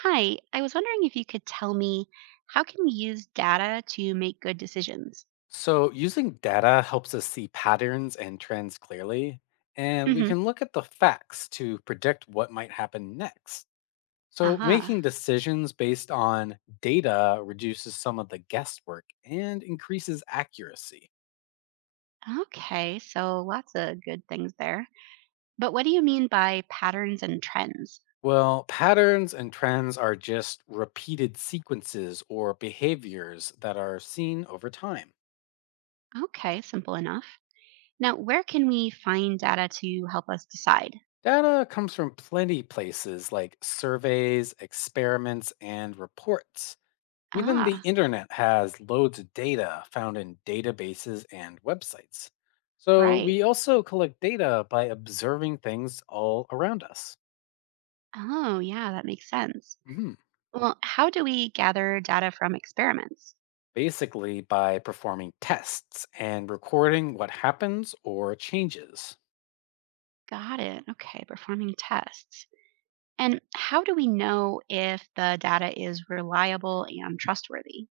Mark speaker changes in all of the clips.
Speaker 1: Hi, I was wondering if you could tell me how can we use data to make good decisions?
Speaker 2: So, using data helps us see patterns and trends clearly, and we
Speaker 1: Hmm.
Speaker 2: can look at the facts to predict what might happen next. So,
Speaker 1: Aha.
Speaker 2: making decisions based on data reduces some of the guesswork and increases accuracy.
Speaker 1: Okay, so lots of good things there. But what do you mean by patterns and trends?
Speaker 2: Well, patterns and trends are just repeated sequences or behaviors that are seen over time.
Speaker 1: Okay, simple enough. Now, where can we find data to help us decide?
Speaker 2: Data comes from plenty places like surveys, experiments, and reports. Even the
Speaker 1: Ah,
Speaker 2: internet has loads of data found in databases and websites. So
Speaker 1: right.
Speaker 2: we also collect data by observing things all around us.
Speaker 1: Oh, yeah, that makes sense.
Speaker 2: Mhm.
Speaker 1: Well, how do we gather data from experiments?
Speaker 2: Basically, by performing tests and recording what happens or changes.
Speaker 1: Got it. Okay, performing tests. And how do we know if the data is reliable and trustworthy?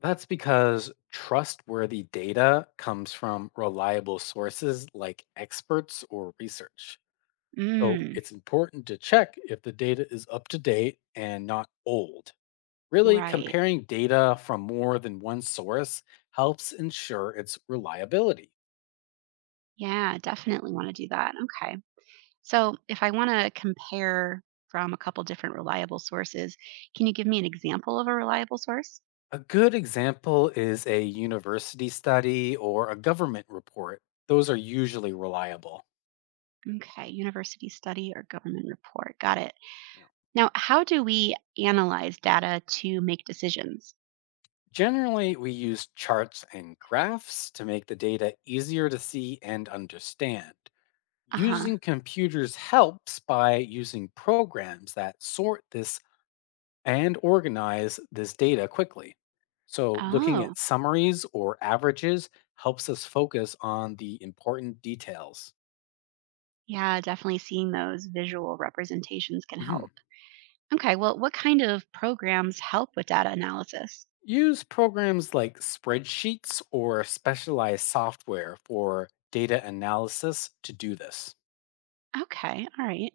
Speaker 2: That's because trustworthy data comes from reliable sources like experts or research. So
Speaker 1: Mm,
Speaker 2: it's important to check if the data is up to date and not old. Really,
Speaker 1: right.
Speaker 2: comparing data from more than one source helps ensure its reliability.
Speaker 1: Yeah, definitely want to do that. Okay. So if I want to compare from a couple different reliable sources, can you give me an example of a reliable source?
Speaker 2: A good example is a university study or a government report. Those are usually reliable.
Speaker 1: Okay, university study or government report. Got it.
Speaker 2: Yeah.
Speaker 1: Now, how do we analyze data to make decisions?
Speaker 2: Generally, we use charts and graphs to make the data easier to see and understand.
Speaker 1: Uh huh.
Speaker 2: Using computers helps by using programs that sort this and organize this data quickly. So, looking
Speaker 1: Oh,
Speaker 2: at summaries or averages helps us focus on the important details.
Speaker 1: yeah, definitely seeing those visual representations can
Speaker 2: Mhm.
Speaker 1: help. Okay, well, what kind of programs help with data analysis?
Speaker 2: Use programs like spreadsheets or specialized software for data analysis to do this.
Speaker 1: Okay, all right.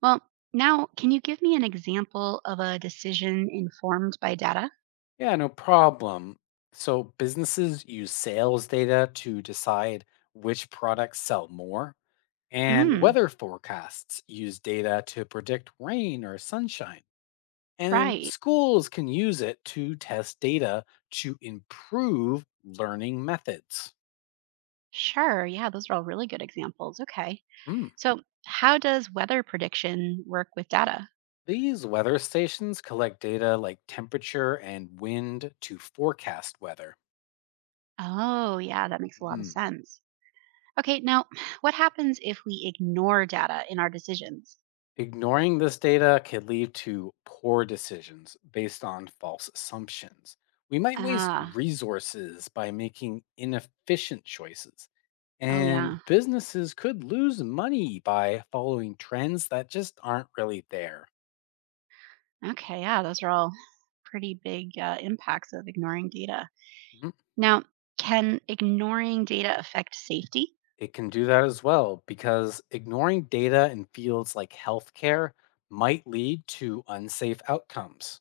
Speaker 1: Well, now can you give me an example of a decision informed by data?
Speaker 2: Yeah, no problem. So, businesses use sales data to decide which products sell more, and
Speaker 1: Mm,
Speaker 2: weather forecasts use data to predict rain or sunshine. And
Speaker 1: right.
Speaker 2: schools can use it to test data to improve learning methods.
Speaker 1: Sure. Yeah, those are all really good examples. Okay.
Speaker 2: Hmm.
Speaker 1: So, how does weather prediction work with data?
Speaker 2: These weather stations collect data like temperature and wind to forecast weather.
Speaker 1: Oh, yeah, that makes a lot of
Speaker 2: Hmm.
Speaker 1: sense. Okay, now what happens if we ignore data in our decisions?
Speaker 2: Ignoring this data can lead to poor decisions based on false assumptions. We might waste
Speaker 1: Ah,
Speaker 2: resources by making inefficient choices.
Speaker 1: oh, yeah.
Speaker 2: And businesses could lose money by following trends that just aren't really there.
Speaker 1: Okay, yeah, those are all pretty big impacts of ignoring data.
Speaker 2: Mhm.
Speaker 1: Now, can ignoring data affect safety?
Speaker 2: It can do that as well because ignoring data in fields like healthcare might lead to unsafe outcomes.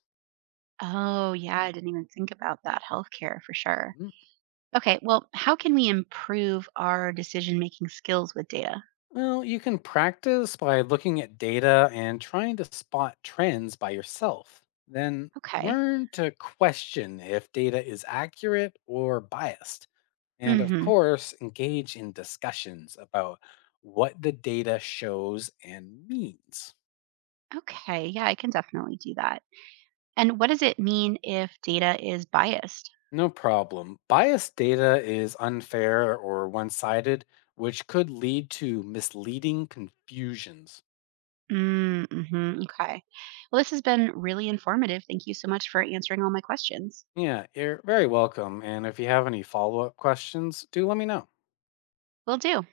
Speaker 1: Oh, yeah, I didn't even think about that. Healthcare for sure.
Speaker 2: Mhm.
Speaker 1: Okay, well, how can we improve our decision making skills with data?
Speaker 2: Well, you can practice by looking at data and trying to spot trends by yourself. Then
Speaker 1: Okay.
Speaker 2: learn to question if data is accurate or biased. And okay, of
Speaker 1: Mhm.
Speaker 2: course, engage in discussions about what the data shows and means.
Speaker 1: Okay, yeah, I can definitely do that. And what does it mean if data is biased?
Speaker 2: No problem. Biased data is unfair or one sided, which could lead to misleading confusions.
Speaker 1: Mm, mhm. Okay. Well, this has been really informative. Thank you so much for answering all my questions.
Speaker 2: Yeah, you're very welcome. And if you have any follow up questions, do let me know.
Speaker 1: Will do.